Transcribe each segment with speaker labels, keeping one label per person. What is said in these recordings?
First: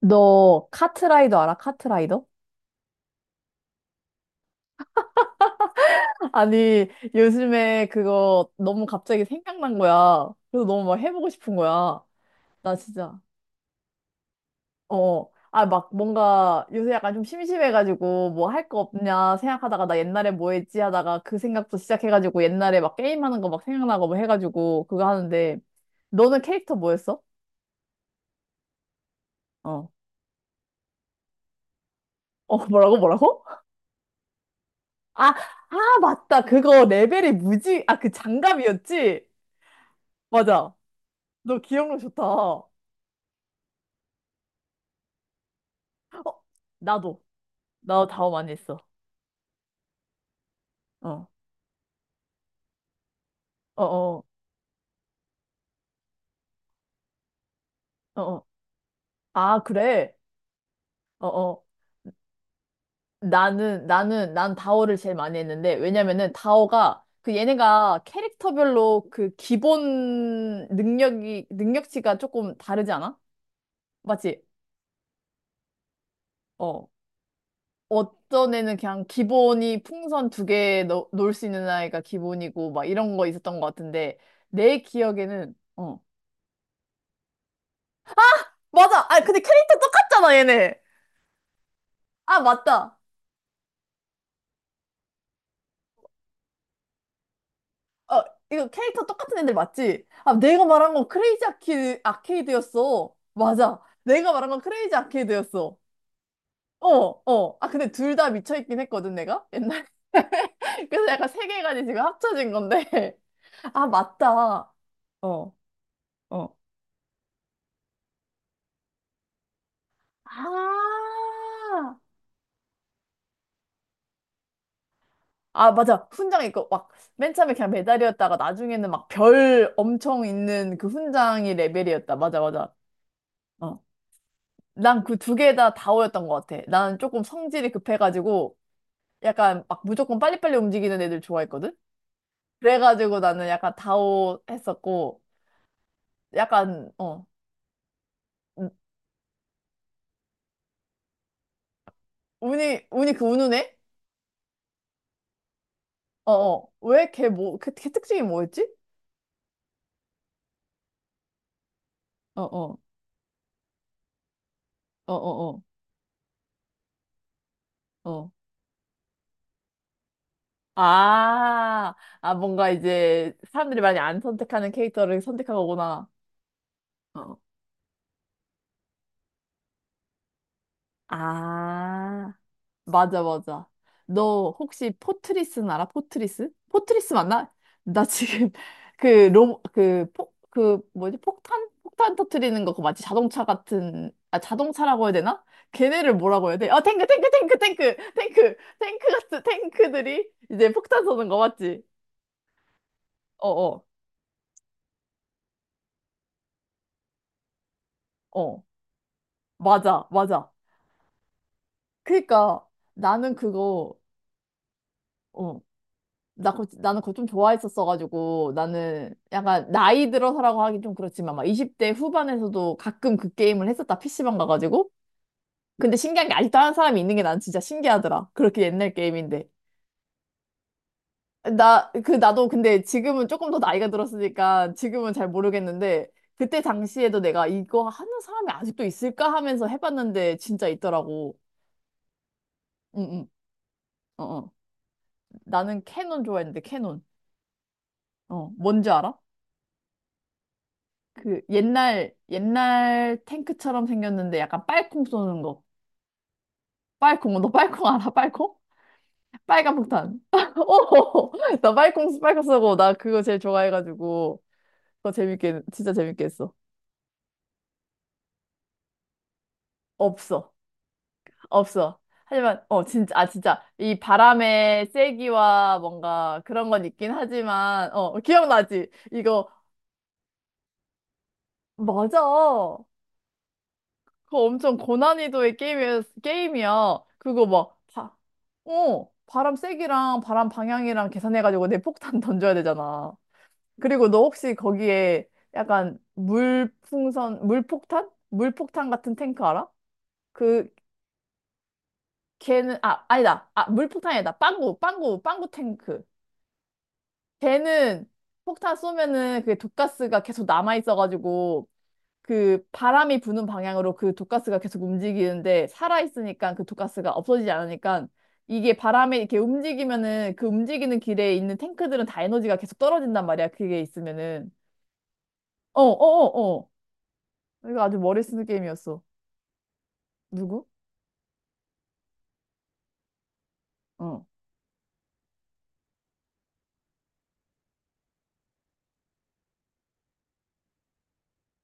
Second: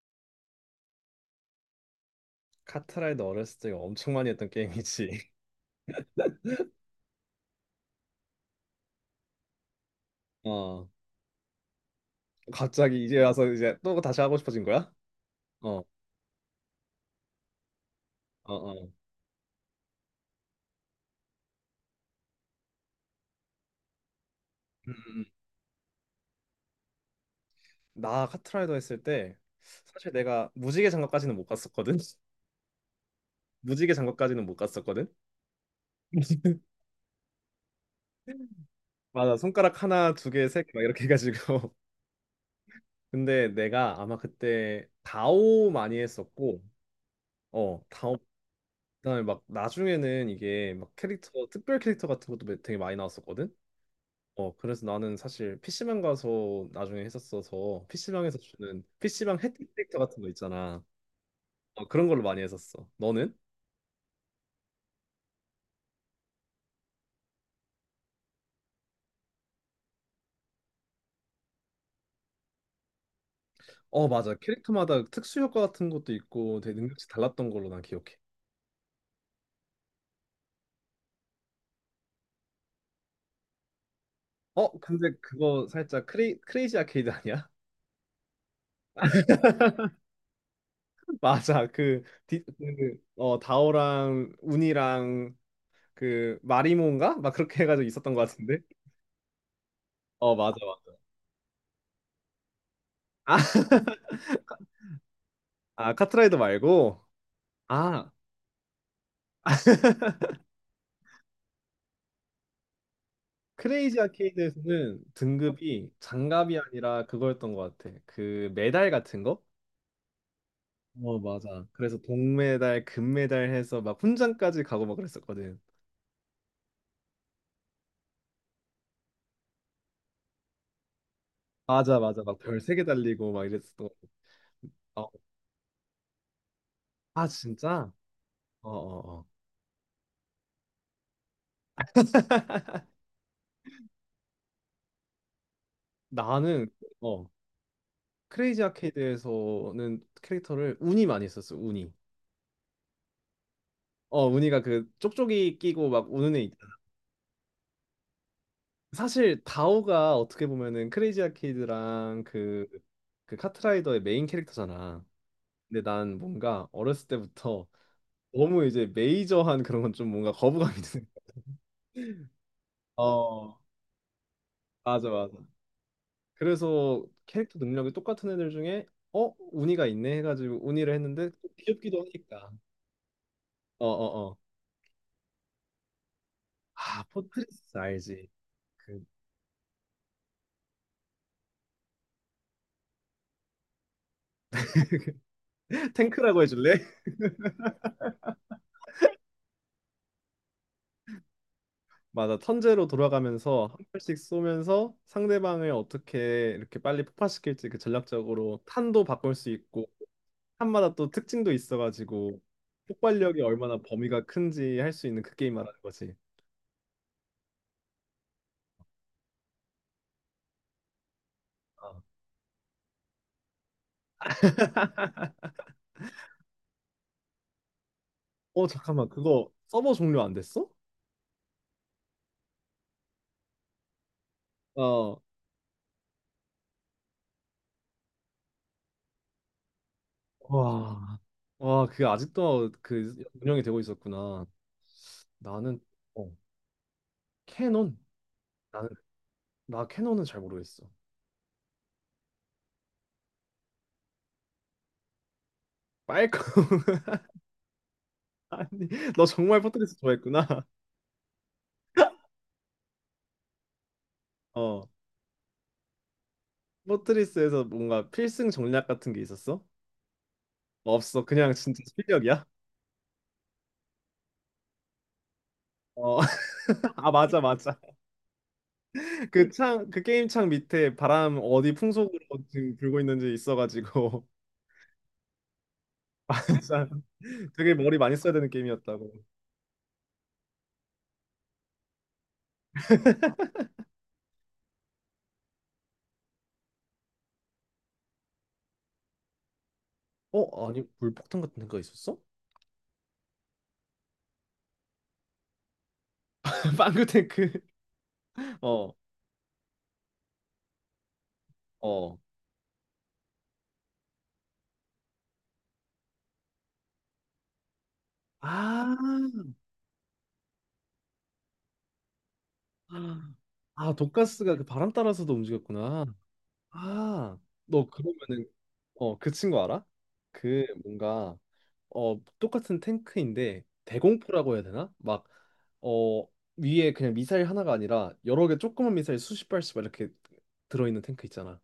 Speaker 1: 너 카트라이더 알아? 카트라이더?
Speaker 2: 카트라이더 어렸을 때 엄청 많이 했던 게임이지.
Speaker 1: 아니, 요즘에 그거 너무 갑자기 생각난 거야. 그래서 너무
Speaker 2: 어.
Speaker 1: 막 해보고 싶은 거야. 나
Speaker 2: 갑자기
Speaker 1: 진짜,
Speaker 2: 이제 와서 이제 또 다시 하고 싶어진 거야?
Speaker 1: 어. 아,
Speaker 2: 어.
Speaker 1: 막 뭔가 요새 약간 좀 심심해가지고 뭐
Speaker 2: 어,
Speaker 1: 할 거
Speaker 2: 어.
Speaker 1: 없냐 생각하다가 나 옛날에 뭐 했지 하다가 그 생각도 시작해가지고 옛날에 막 게임하는 거 막 생각나고 뭐 해가지고
Speaker 2: 음,
Speaker 1: 그거
Speaker 2: 음.
Speaker 1: 하는데. 너는 캐릭터 뭐였어?
Speaker 2: 나 카트라이더 했을 때
Speaker 1: 어.
Speaker 2: 사실 내가 무지개 장갑까지는 못 갔었거든.
Speaker 1: 어, 뭐라고 뭐라고?
Speaker 2: 무지개 장갑까지는 못 갔었거든.
Speaker 1: 아, 아, 맞다. 그거 레벨이 무지, 아, 그 장갑이었지?
Speaker 2: 맞아. 손가락 하나, 두 개, 세 개
Speaker 1: 맞아.
Speaker 2: 막 이렇게 해가지고.
Speaker 1: 너 기억력 좋다. 어,
Speaker 2: 근데 내가 아마 그때 다오 많이 했었고,
Speaker 1: 나도.
Speaker 2: 어,
Speaker 1: 나
Speaker 2: 다오.
Speaker 1: 다오 많이 했어.
Speaker 2: 그다음에 막 나중에는 이게 막
Speaker 1: 어,
Speaker 2: 캐릭터 특별 캐릭터 같은 것도 되게 많이 나왔었거든.
Speaker 1: 어, 어,
Speaker 2: 어, 그래서 나는 사실 PC방 가서 나중에 했었어서
Speaker 1: 어,
Speaker 2: PC방에서
Speaker 1: 어.
Speaker 2: 주는 PC방
Speaker 1: 아,
Speaker 2: 혜택 캐릭터
Speaker 1: 그래?
Speaker 2: 같은 거 있잖아.
Speaker 1: 어, 어.
Speaker 2: 어, 그런 걸로 많이 했었어. 너는?
Speaker 1: 난 다오를 제일 많이 했는데, 왜냐면은 다오가, 그 얘네가 캐릭터별로 그 기본 능력이, 능력치가 조금 다르지 않아?
Speaker 2: 어, 맞아.
Speaker 1: 맞지?
Speaker 2: 캐릭터마다 특수 효과 같은 것도 있고 되게
Speaker 1: 어.
Speaker 2: 능력치 달랐던 걸로 난 기억해.
Speaker 1: 어떤 애는 그냥 기본이 풍선 두 개 놀 수 있는 아이가 기본이고, 막 이런 거 있었던 것 같은데,
Speaker 2: 어,
Speaker 1: 내
Speaker 2: 근데
Speaker 1: 기억에는,
Speaker 2: 그거
Speaker 1: 어.
Speaker 2: 살짝 크레이지 아케이드 아니야?
Speaker 1: 맞아! 아, 근데 캐릭터 똑같잖아, 얘네!
Speaker 2: 맞아.
Speaker 1: 아, 맞다.
Speaker 2: 다오랑 운이랑 그 마리몬가? 막 그렇게 해가지고 있었던 것
Speaker 1: 어,
Speaker 2: 같은데.
Speaker 1: 이거 캐릭터 똑같은 애들 맞지? 아,
Speaker 2: 어, 맞아,
Speaker 1: 내가 말한
Speaker 2: 맞아.
Speaker 1: 건 아케이드였어.
Speaker 2: 아,
Speaker 1: 맞아. 내가 말한 건 크레이지 아케이드였어.
Speaker 2: 아, 카트라이더
Speaker 1: 어,
Speaker 2: 말고.
Speaker 1: 어. 아, 근데
Speaker 2: 아,
Speaker 1: 둘 다 미쳐있긴 했거든, 내가? 옛날에. 그래서 약간 세 개까지 지금 합쳐진 건데. 아,
Speaker 2: 크레이지
Speaker 1: 맞다.
Speaker 2: 아케이드에서는
Speaker 1: 어,
Speaker 2: 등급이 장갑이
Speaker 1: 어.
Speaker 2: 아니라 그거였던 것 같아. 그 메달 같은 거? 어, 맞아.
Speaker 1: 아,
Speaker 2: 그래서 동메달, 금메달 해서 막 훈장까지 가고 막 그랬었거든.
Speaker 1: 아, 맞아. 훈장 있고, 막, 맨 처음에 그냥 메달이었다가 나중에는 막 별 엄청 있는 그 훈장이
Speaker 2: 맞아,
Speaker 1: 레벨이었다.
Speaker 2: 맞아. 막
Speaker 1: 맞아,
Speaker 2: 별
Speaker 1: 맞아.
Speaker 2: 세 개 달리고 막
Speaker 1: 어.
Speaker 2: 이랬었던 거. 아
Speaker 1: 난
Speaker 2: 어,
Speaker 1: 그 두 개 다 다오였던 것 같아. 나는 조금
Speaker 2: 아,
Speaker 1: 성질이
Speaker 2: 진짜?
Speaker 1: 급해가지고
Speaker 2: 어, 어, 어.
Speaker 1: 약간 막 무조건 빨리빨리 움직이는 애들 좋아했거든? 그래가지고 나는 약간 다오 했었고
Speaker 2: 나는,
Speaker 1: 약간 어
Speaker 2: 어, 크레이지
Speaker 1: 우-
Speaker 2: 아케이드에서는 캐릭터를 운이 많이 썼어, 운이.
Speaker 1: 운이 운이 그 우는 애?
Speaker 2: 어, 운이가 그 쪽쪽이 끼고 막 우는 애 있-
Speaker 1: 어어 왜 걔 뭐 걔 걔 특징이 뭐였지?
Speaker 2: 사실 다오가 어떻게 보면은 크레이지 아케이드랑 그
Speaker 1: 어어
Speaker 2: 그 카트라이더의 메인 캐릭터잖아.
Speaker 1: 어어어 어.
Speaker 2: 근데 난 뭔가 어렸을 때부터
Speaker 1: 어, 어. 어.
Speaker 2: 너무 이제 메이저한 그런 건 좀 뭔가 거부감이 드는 거야.
Speaker 1: 아, 아 뭔가 이제
Speaker 2: 어,
Speaker 1: 사람들이 많이 안 선택하는
Speaker 2: 맞아,
Speaker 1: 캐릭터를
Speaker 2: 맞아.
Speaker 1: 선택한 거구나.
Speaker 2: 그래서
Speaker 1: 어.
Speaker 2: 캐릭터 능력이 똑같은 애들 중에 어, 운이가 있네 해가지고 운이를 했는데 또 귀엽기도
Speaker 1: 아.
Speaker 2: 하니까.
Speaker 1: 맞아, 맞아.
Speaker 2: 어, 어, 어.
Speaker 1: 너 혹시 포트리스는 알아? 포트리스?
Speaker 2: 아,
Speaker 1: 포트리스 맞나?
Speaker 2: 포트리스
Speaker 1: 나
Speaker 2: 알지?
Speaker 1: 지금
Speaker 2: 그
Speaker 1: 그 로, 그, 포, 그 뭐지? 폭탄? 폭탄 터트리는 거 그거 맞지? 자동차 같은, 아, 자동차라고 해야 되나? 걔네를
Speaker 2: 탱크라고
Speaker 1: 뭐라고 해야 돼?
Speaker 2: 해줄래?
Speaker 1: 어, 탱크, 탱크, 탱크, 탱크, 탱크, 탱크 같은 탱크들이 이제 폭탄 쏘는 거 맞지?
Speaker 2: 맞아. 턴제로
Speaker 1: 어,
Speaker 2: 돌아가면서 한
Speaker 1: 어,
Speaker 2: 발씩 쏘면서 상대방을 어떻게 이렇게 빨리 폭파시킬지 그 전략적으로
Speaker 1: 어.
Speaker 2: 탄도 바꿀 수 있고
Speaker 1: 맞아, 맞아.
Speaker 2: 탄마다 또 특징도 있어가지고
Speaker 1: 그니까 나는
Speaker 2: 폭발력이 얼마나
Speaker 1: 그거,
Speaker 2: 범위가 큰지 할 수 있는 그 게임
Speaker 1: 어.
Speaker 2: 말하는 거지.
Speaker 1: 나 그거, 나는 그거 좀 좋아했었어가지고 나는 약간 나이 들어서라고 하긴 좀 그렇지만 막 20대
Speaker 2: 어,
Speaker 1: 후반에서도 가끔 그 게임을 했었다 PC방 가가지고. 근데 신기한 게 아직도 하는 사람이 있는 게 난 진짜 신기하더라. 그렇게
Speaker 2: 어,
Speaker 1: 옛날
Speaker 2: 잠깐만.
Speaker 1: 게임인데
Speaker 2: 그거 서버 종료 안 됐어?
Speaker 1: 나 그 나도 근데 지금은 조금 더 나이가 들었으니까 지금은
Speaker 2: 어.
Speaker 1: 잘 모르겠는데 그때 당시에도 내가 이거 하는 사람이 아직도 있을까 하면서 해봤는데 진짜
Speaker 2: 와.
Speaker 1: 있더라고.
Speaker 2: 와, 그게 아직도 그
Speaker 1: 응응.
Speaker 2: 운영이 되고 있었구나.
Speaker 1: 어어.
Speaker 2: 나는
Speaker 1: 나는 캐논
Speaker 2: 어,
Speaker 1: 좋아했는데 캐논.
Speaker 2: 캐논.
Speaker 1: 어
Speaker 2: 나는
Speaker 1: 뭔지 알아?
Speaker 2: 나 캐논은 잘 모르겠어.
Speaker 1: 그 옛날 옛날 탱크처럼 생겼는데 약간 빨콩 쏘는 거.
Speaker 2: 빨강.
Speaker 1: 빨콩 너 빨콩 알아? 빨콩?
Speaker 2: 아니, 너 정말
Speaker 1: 빨간
Speaker 2: 포트리스
Speaker 1: 폭탄.
Speaker 2: 좋아했구나.
Speaker 1: 어, 나 빨콩 빨콩 쏘고 나 그거 제일 좋아해가지고
Speaker 2: 어.
Speaker 1: 그거 재밌게 진짜 재밌게 했어.
Speaker 2: 포트리스에서 뭔가 필승 전략 같은 게 있었어?
Speaker 1: 없어.
Speaker 2: 없어. 그냥 진짜
Speaker 1: 없어.
Speaker 2: 실력이야?
Speaker 1: 하지만 어 진짜 아 진짜 이 바람의 세기와
Speaker 2: 어.
Speaker 1: 뭔가 그런 건
Speaker 2: 아,
Speaker 1: 있긴
Speaker 2: 맞아, 맞아.
Speaker 1: 하지만 어 기억나지? 이거.
Speaker 2: 그 창, 그 게임 창 밑에 바람 어디 풍속으로
Speaker 1: 맞아.
Speaker 2: 지금 불고 있는지 있어가지고.
Speaker 1: 그거 엄청 고난이도의 게임이야.
Speaker 2: 진짜
Speaker 1: 게임이야. 그거
Speaker 2: 되게
Speaker 1: 막,
Speaker 2: 머리
Speaker 1: 바,
Speaker 2: 많이 써야 되는
Speaker 1: 어,
Speaker 2: 게임이었다고.
Speaker 1: 바람 세기랑 바람 방향이랑 계산해가지고 내 폭탄 던져야 되잖아. 그리고 너 혹시 거기에 약간 물풍선, 물폭탄? 물폭탄 같은 탱크 알아?
Speaker 2: 어,
Speaker 1: 그,
Speaker 2: 아니, 물폭탄 같은 데가 있었어?
Speaker 1: 걔는, 아, 아니다. 아, 물폭탄이다. 빵구, 빵구, 빵구 탱크.
Speaker 2: 빵구탱크.
Speaker 1: 걔는 폭탄
Speaker 2: 어,
Speaker 1: 쏘면은 그게 독가스가 계속 남아있어가지고
Speaker 2: 어.
Speaker 1: 그 바람이 부는 방향으로 그 독가스가 계속 움직이는데 살아있으니까 그 독가스가 없어지지 않으니까 이게
Speaker 2: 아,
Speaker 1: 바람에 이렇게 움직이면은 그 움직이는 길에 있는 탱크들은 다 에너지가 계속 떨어진단 말이야. 그게
Speaker 2: 아,
Speaker 1: 있으면은.
Speaker 2: 독가스가 그 바람 따라서도
Speaker 1: 어, 어,
Speaker 2: 움직였구나.
Speaker 1: 어, 어.
Speaker 2: 아,
Speaker 1: 이거
Speaker 2: 너
Speaker 1: 아주 머리 쓰는
Speaker 2: 그러면은,
Speaker 1: 게임이었어.
Speaker 2: 그 친구 알아? 그
Speaker 1: 누구?
Speaker 2: 뭔가 어 똑같은 탱크인데
Speaker 1: 어.
Speaker 2: 대공포라고 해야 되나? 막 어 위에 그냥 미사일 하나가 아니라 여러 개 조그만 미사일 수십 발씩 막 이렇게 들어있는 탱크 있잖아.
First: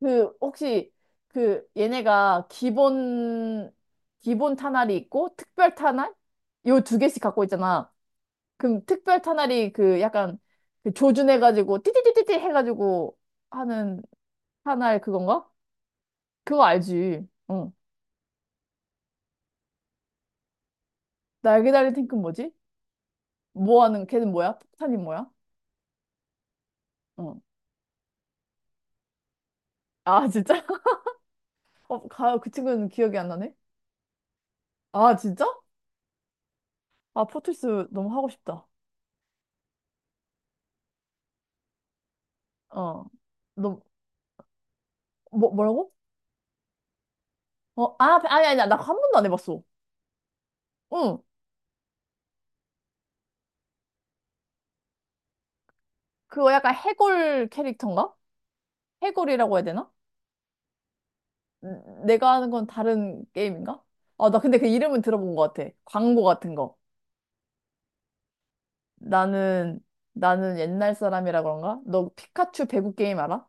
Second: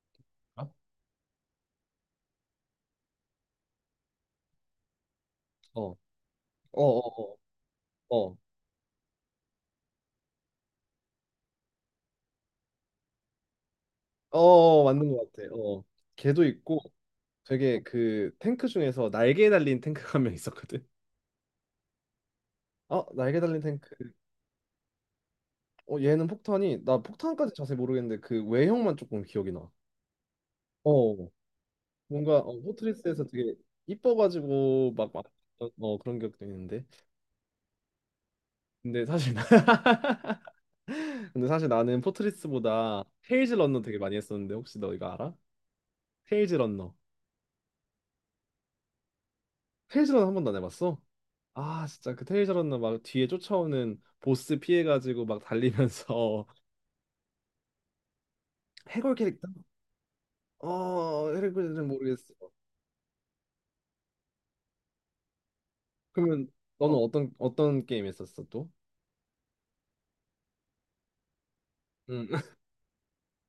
Speaker 1: 그
Speaker 2: 어?
Speaker 1: 혹시 그 얘네가 기본 탄알이 있고 특별
Speaker 2: 어, 어,
Speaker 1: 탄알 요 두 개씩
Speaker 2: 어,
Speaker 1: 갖고 있잖아.
Speaker 2: 어, 어,
Speaker 1: 그럼 특별 탄알이 그 약간 그 조준해가지고 띠띠띠띠띠 해가지고 하는
Speaker 2: 어, 어,
Speaker 1: 탄알
Speaker 2: 맞는 것
Speaker 1: 그건가?
Speaker 2: 같아. 어, 걔도
Speaker 1: 그거
Speaker 2: 있고
Speaker 1: 알지? 어.
Speaker 2: 되게 그 탱크 중에서 날개 달린 탱크가 한 명 있었거든.
Speaker 1: 날개 달린 탱크 는 뭐지?
Speaker 2: 어, 날개 달린
Speaker 1: 뭐
Speaker 2: 탱크.
Speaker 1: 하는 걔는 뭐야? 폭탄이 뭐야?
Speaker 2: 어, 얘는 폭탄이 나
Speaker 1: 어.
Speaker 2: 폭탄까지 자세히 모르겠는데 그 외형만 조금 기억이 나.
Speaker 1: 아 진짜?
Speaker 2: 어,
Speaker 1: 어, 가,
Speaker 2: 뭔가
Speaker 1: 그
Speaker 2: 어,
Speaker 1: 친구는 기억이
Speaker 2: 포트리스에서
Speaker 1: 안 나네.
Speaker 2: 되게 이뻐가지고 막,
Speaker 1: 아
Speaker 2: 막
Speaker 1: 진짜?
Speaker 2: 어, 그런 기억도 있는데.
Speaker 1: 아 포트리스 너무 하고 싶다.
Speaker 2: 근데 사실 나- 근데 사실 나는
Speaker 1: 어.
Speaker 2: 포트리스보다 테일즈 런너
Speaker 1: 너
Speaker 2: 되게 많이 했었는데 혹시 너 이거 알아?
Speaker 1: 뭐, 뭐라고?
Speaker 2: 테일즈 런너.
Speaker 1: 어, 아 아니 아니 나 한 번도 안 해봤어.
Speaker 2: 테일즈 런너 한 번도 안 해봤어?
Speaker 1: 응.
Speaker 2: 아 진짜 그 테일즈 런너 막 뒤에 쫓아오는 보스 피해가지고 막 달리면서
Speaker 1: 그거 약간 해골 캐릭터인가?
Speaker 2: 해골 캐릭터?
Speaker 1: 해골이라고 해야 되나?
Speaker 2: 어 해골은
Speaker 1: 내가
Speaker 2: 모르겠어.
Speaker 1: 하는 건 다른 게임인가? 아, 나 근데 그 이름은 들어본 것 같아. 광고
Speaker 2: 그러면
Speaker 1: 같은 거.
Speaker 2: 너는 어떤 어떤 게임 했었어 또?
Speaker 1: 나는, 나는 옛날 사람이라 그런가? 너
Speaker 2: 응.
Speaker 1: 피카츄 배구 게임 알아?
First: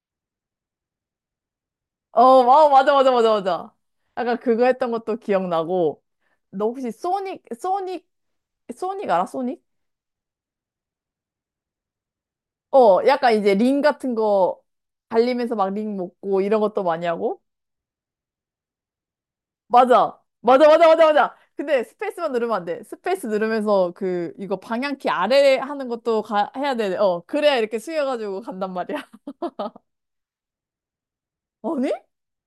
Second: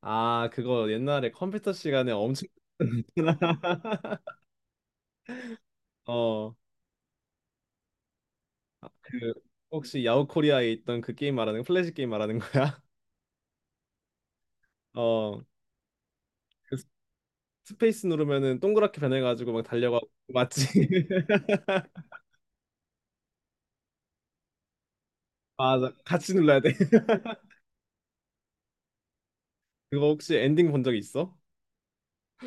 Speaker 2: 아 그거 옛날에 컴퓨터 시간에
Speaker 1: 어,
Speaker 2: 엄청
Speaker 1: 와, 맞아, 맞아, 맞아, 맞아. 아까 그거 했던 것도 기억나고.
Speaker 2: 어그
Speaker 1: 너 혹시 소닉, 소닉, 소닉 알아? 소닉?
Speaker 2: 혹시 야후 코리아에 있던 그 게임 말하는 거 플래시 게임 말하는 거야?
Speaker 1: 어, 약간 이제 링 같은 거
Speaker 2: 어
Speaker 1: 달리면서 막 링 먹고 이런
Speaker 2: 그
Speaker 1: 것도 많이 하고.
Speaker 2: 페이스 누르면은 동그랗게 변해가지고 막 달려가고
Speaker 1: 맞아. 맞아,
Speaker 2: 맞지?
Speaker 1: 맞아, 맞아, 맞아. 근데 스페이스만 누르면 안 돼. 스페이스 누르면서 그, 이거 방향키 아래 하는
Speaker 2: 맞아
Speaker 1: 것도
Speaker 2: 같이
Speaker 1: 가,
Speaker 2: 눌러야 돼
Speaker 1: 해야 돼. 어, 그래야 이렇게 숙여가지고 간단 말이야.
Speaker 2: 그거 혹시 엔딩 본 적 있어?
Speaker 1: 아니?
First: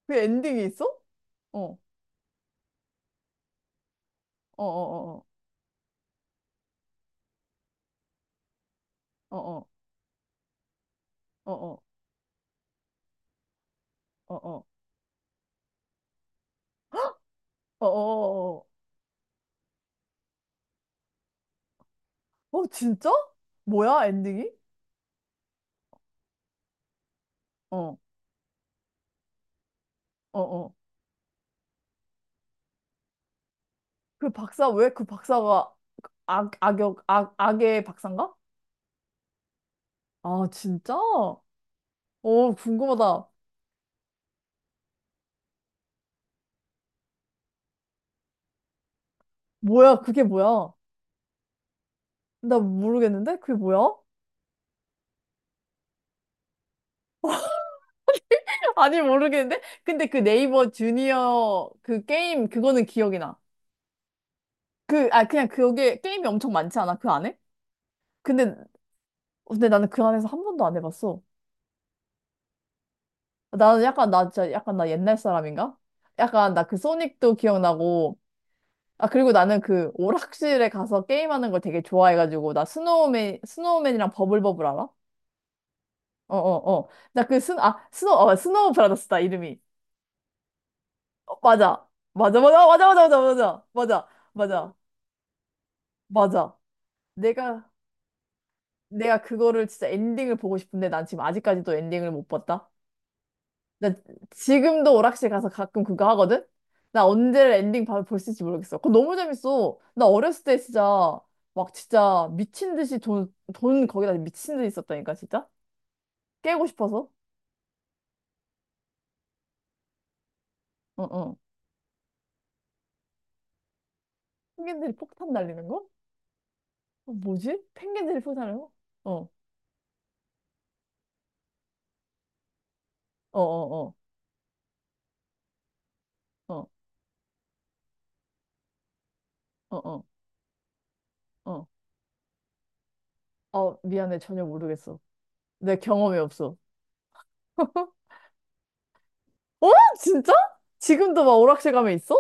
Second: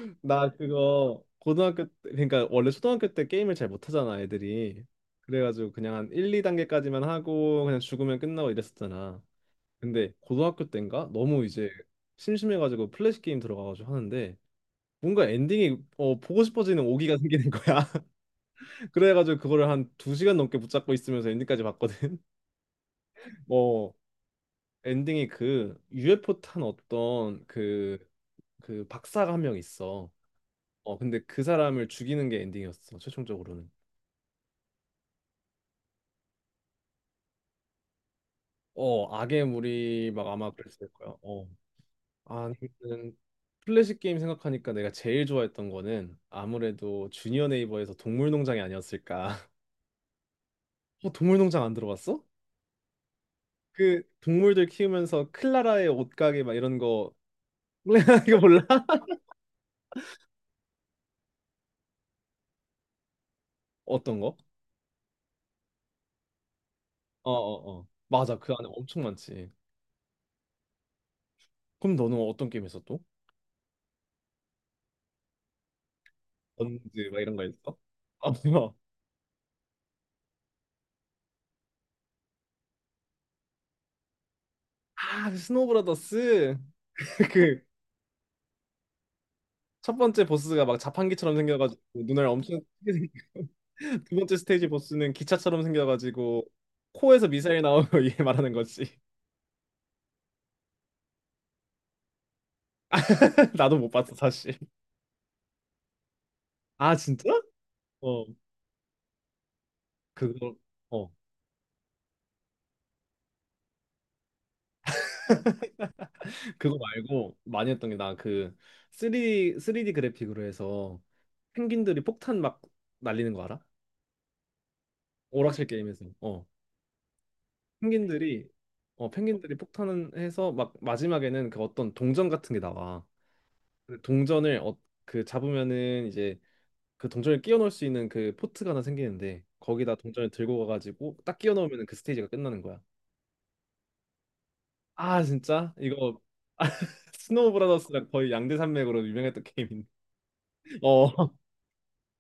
Speaker 1: 그
Speaker 2: 나
Speaker 1: 엔딩이 있어?
Speaker 2: 그거
Speaker 1: 어,
Speaker 2: 고등학교 때- 그러니까 원래 초등학교 때 게임을 잘 못하잖아
Speaker 1: 어,
Speaker 2: 애들이
Speaker 1: 어,
Speaker 2: 그래가지고 그냥 한 1, 2단계까지만 하고 그냥 죽으면 끝나고 이랬었잖아
Speaker 1: 어, 어,
Speaker 2: 근데 고등학교 때인가 너무
Speaker 1: 어,
Speaker 2: 이제
Speaker 1: 어,
Speaker 2: 심심해가지고 플래시 게임 들어가가지고
Speaker 1: 어,
Speaker 2: 하는데
Speaker 1: 어, 어,
Speaker 2: 뭔가 엔딩이 어, 보고 싶어지는 오기가 생기는 거야
Speaker 1: 어, 어, 어, 어,
Speaker 2: 그래가지고 그거를 한 2시간 넘게 붙잡고 있으면서 엔딩까지 봤거든
Speaker 1: 어, 어, 진짜?
Speaker 2: 어
Speaker 1: 뭐야, 엔딩이?
Speaker 2: 엔딩이 그 UFO 탄 어떤
Speaker 1: 어,
Speaker 2: 그 박사가 한 명 있어.
Speaker 1: 어, 어.
Speaker 2: 어 근데 그 사람을 죽이는 게 엔딩이었어 최종적으로는.
Speaker 1: 그 박사, 왜 그 박사가 악, 악역, 악, 악의 박사인가?
Speaker 2: 어 악의 물이 막
Speaker 1: 아,
Speaker 2: 아마 그랬을
Speaker 1: 진짜?
Speaker 2: 거야.
Speaker 1: 어,
Speaker 2: 어 아니면
Speaker 1: 궁금하다.
Speaker 2: 플래시 게임 생각하니까 내가 제일 좋아했던 거는 아무래도 주니어 네이버에서 동물농장이 아니었을까.
Speaker 1: 뭐야, 그게 뭐야?
Speaker 2: 어 동물농장 안 들어봤어?
Speaker 1: 나 모르겠는데? 그게 뭐야?
Speaker 2: 그 동물들 키우면서 클라라의 옷가게 막 이런 거 이거 몰라?
Speaker 1: 아니, 모르겠는데? 근데 그 네이버 주니어 그 게임, 그거는 기억이 나.
Speaker 2: 어떤 거?
Speaker 1: 그, 아, 그냥 그게 게임이 엄청 많지 않아? 그
Speaker 2: 어
Speaker 1: 안에?
Speaker 2: 어, 어. 맞아 그
Speaker 1: 근데,
Speaker 2: 안에 엄청 많지.
Speaker 1: 근데 나는 그 안에서 한 번도 안 해봤어.
Speaker 2: 그럼 너는 어떤 게임 했어 또?
Speaker 1: 나는 약간, 나 진짜 약간 나 옛날 사람인가? 약간 나 그
Speaker 2: 번즈 막
Speaker 1: 소닉도
Speaker 2: 이런 거 있어?
Speaker 1: 기억나고,
Speaker 2: 어, 뭐.
Speaker 1: 아, 그리고 나는 그 오락실에 가서 게임하는 걸 되게 좋아해가지고, 나 스노우맨, 스노우맨이랑 버블버블 알아?
Speaker 2: 아, 그
Speaker 1: 어
Speaker 2: 스노우브라더스
Speaker 1: 어 어. 나 그 스,
Speaker 2: 그
Speaker 1: 아, 스노 어, 스노우 브라더스다, 이름이.
Speaker 2: 첫 번째 보스가 막
Speaker 1: 어,
Speaker 2: 자판기처럼 생겨가지고
Speaker 1: 맞아.
Speaker 2: 눈알
Speaker 1: 맞아,
Speaker 2: 엄청
Speaker 1: 맞아, 맞아,
Speaker 2: 크게
Speaker 1: 맞아,
Speaker 2: 생기고
Speaker 1: 맞아, 맞아,
Speaker 2: 두
Speaker 1: 맞아,
Speaker 2: 번째 스테이지
Speaker 1: 맞아,
Speaker 2: 보스는 기차처럼 생겨가지고
Speaker 1: 맞아.
Speaker 2: 코에서 미사일
Speaker 1: 내가,
Speaker 2: 나오고 얘 말하는 거지.
Speaker 1: 내가 그거를 진짜 엔딩을 보고 싶은데 난 지금 아직까지도 엔딩을 못 봤다.
Speaker 2: 나도 못
Speaker 1: 나
Speaker 2: 봤어 사실.
Speaker 1: 지금도 오락실 가서 가끔 그거 하거든?
Speaker 2: 아
Speaker 1: 나
Speaker 2: 진짜?
Speaker 1: 언제 엔딩 봐볼
Speaker 2: 어
Speaker 1: 수 있을지 모르겠어. 그거 너무 재밌어. 나 어렸을
Speaker 2: 그거
Speaker 1: 때
Speaker 2: 어
Speaker 1: 진짜 막 진짜 미친 듯이 돈, 돈 거기다 미친 듯이 썼다니까, 진짜? 깨고
Speaker 2: 그거
Speaker 1: 싶어서?
Speaker 2: 말고 많이 했던 게 나 그 3D 그래픽으로 해서
Speaker 1: 응, 응.
Speaker 2: 펭귄들이 폭탄 막 날리는 거 알아?
Speaker 1: 펭귄들이 폭탄 날리는
Speaker 2: 오락실
Speaker 1: 거?
Speaker 2: 게임에서. 어
Speaker 1: 어, 뭐지? 펭귄들이
Speaker 2: 펭귄들이
Speaker 1: 폭탄을? 어, 어,
Speaker 2: 펭귄들이 폭탄을 해서 막 마지막에는 그 어떤 동전 같은 게 나와.
Speaker 1: 어, 어,
Speaker 2: 그 동전을 잡으면은 이제
Speaker 1: 어,
Speaker 2: 그 동전을 끼워 넣을 수 있는 그 포트가 하나 생기는데
Speaker 1: 어,
Speaker 2: 거기다
Speaker 1: 어.
Speaker 2: 동전을 들고 가가지고 딱 끼워 넣
Speaker 1: 어.
Speaker 2: 으면 그 스테이지가 끝나는 거야.
Speaker 1: 어, 미안해. 전혀 모르겠어.
Speaker 2: 아 진짜?
Speaker 1: 내 경험이
Speaker 2: 이거
Speaker 1: 없어.
Speaker 2: 스노우 브라더스랑 거의 양대 산맥으로 유명했던
Speaker 1: 어?
Speaker 2: 게임인데.
Speaker 1: 진짜?
Speaker 2: 어
Speaker 1: 지금도 막 오락실 가면 있어?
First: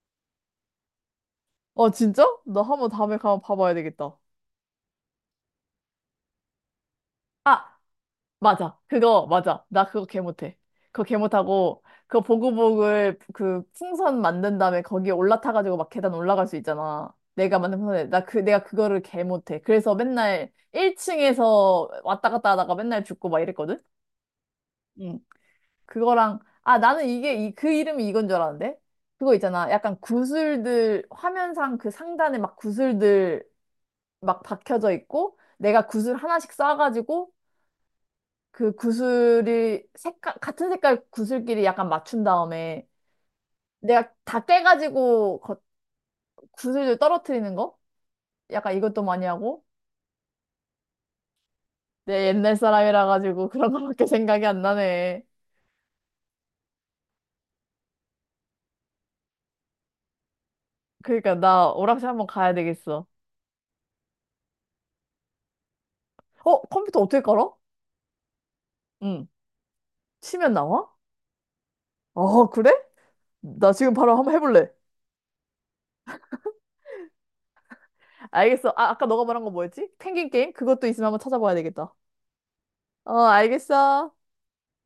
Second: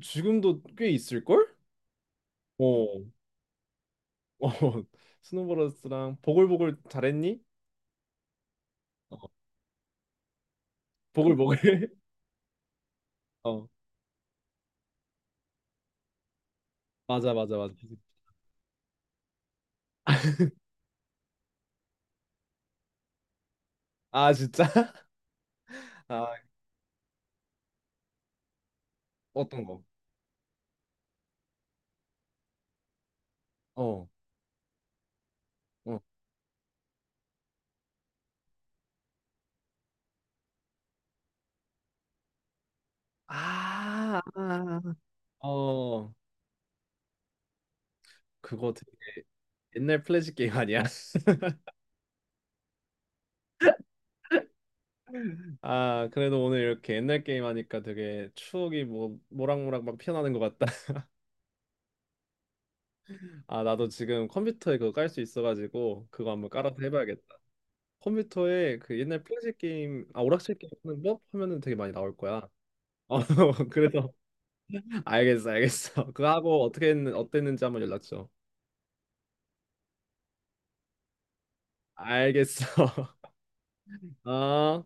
Speaker 2: 지금도 꽤 있을걸?
Speaker 1: 어, 진짜? 나 한번
Speaker 2: 어,
Speaker 1: 다음에 가면 봐봐야 되겠다.
Speaker 2: 어 스노우 브라더스랑 보글보글 잘했니?
Speaker 1: 아, 맞아.
Speaker 2: 어,
Speaker 1: 그거, 맞아. 나 그거 개 못해. 그거 개 못하고,
Speaker 2: 보글보글.
Speaker 1: 그거 보글보글 그
Speaker 2: 어
Speaker 1: 풍선 만든 다음에 거기에 올라타가지고 막 계단 올라갈 수 있잖아.
Speaker 2: 맞아 맞아
Speaker 1: 내가
Speaker 2: 맞아.
Speaker 1: 만든 풍선에. 나 그, 내가 그거를 개 못해. 그래서 맨날 1층에서 왔다 갔다 하다가 맨날 죽고 막 이랬거든?
Speaker 2: 아, 진짜? 아,
Speaker 1: 그거랑 아 나는 이게 이, 그 이름이 이건 줄 알았는데 그거
Speaker 2: 어떤
Speaker 1: 있잖아
Speaker 2: 거?
Speaker 1: 약간 구슬들 화면상 그 상단에 막 구슬들
Speaker 2: 어,
Speaker 1: 막 박혀져 있고 내가
Speaker 2: 어.
Speaker 1: 구슬 하나씩 쌓아가지고 그 구슬이 색깔 같은 색깔 구슬끼리 약간 맞춘 다음에 내가
Speaker 2: 아, 아,
Speaker 1: 다
Speaker 2: 아.
Speaker 1: 깨가지고 거-
Speaker 2: 어,
Speaker 1: 구슬들 떨어뜨리는 거
Speaker 2: 그거
Speaker 1: 약간
Speaker 2: 되게
Speaker 1: 이것도 많이 하고
Speaker 2: 옛날 플래시 게임 아니야?
Speaker 1: 내 옛날 사람이라 가지고 그런 거밖에 생각이 안 나네.
Speaker 2: 아, 그래도 오늘 이렇게 옛날 게임 하니까 되게 추억이 뭐 모락모락 막 피어나는 것 같다.
Speaker 1: 그러니까 나 오락실 한번 가야 되겠어.
Speaker 2: 아, 나도 지금 컴퓨터에 그거 깔 수 있어가지고 그거 한번
Speaker 1: 어
Speaker 2: 깔아서
Speaker 1: 컴퓨터 어떻게
Speaker 2: 해봐야겠다.
Speaker 1: 깔아?
Speaker 2: 컴퓨터에 그 옛날
Speaker 1: 응
Speaker 2: 플래시 게임, 아,
Speaker 1: 치면
Speaker 2: 오락실 게임
Speaker 1: 나와?
Speaker 2: 하는 법 하면은 되게 많이 나올 거야.
Speaker 1: 어, 그래?
Speaker 2: 어,
Speaker 1: 나 지금
Speaker 2: 그래서
Speaker 1: 바로 한번 해볼래.
Speaker 2: 알겠어, 알겠어. 그거 하고 어땠는지 한번 연락 줘.
Speaker 1: 알겠어. 아, 아까 너가 말한 거 뭐였지? 펭귄 게임? 그것도 있으면 한번 찾아봐야 되겠다.
Speaker 2: 알겠어.
Speaker 1: 어, 알겠어.
Speaker 2: 어.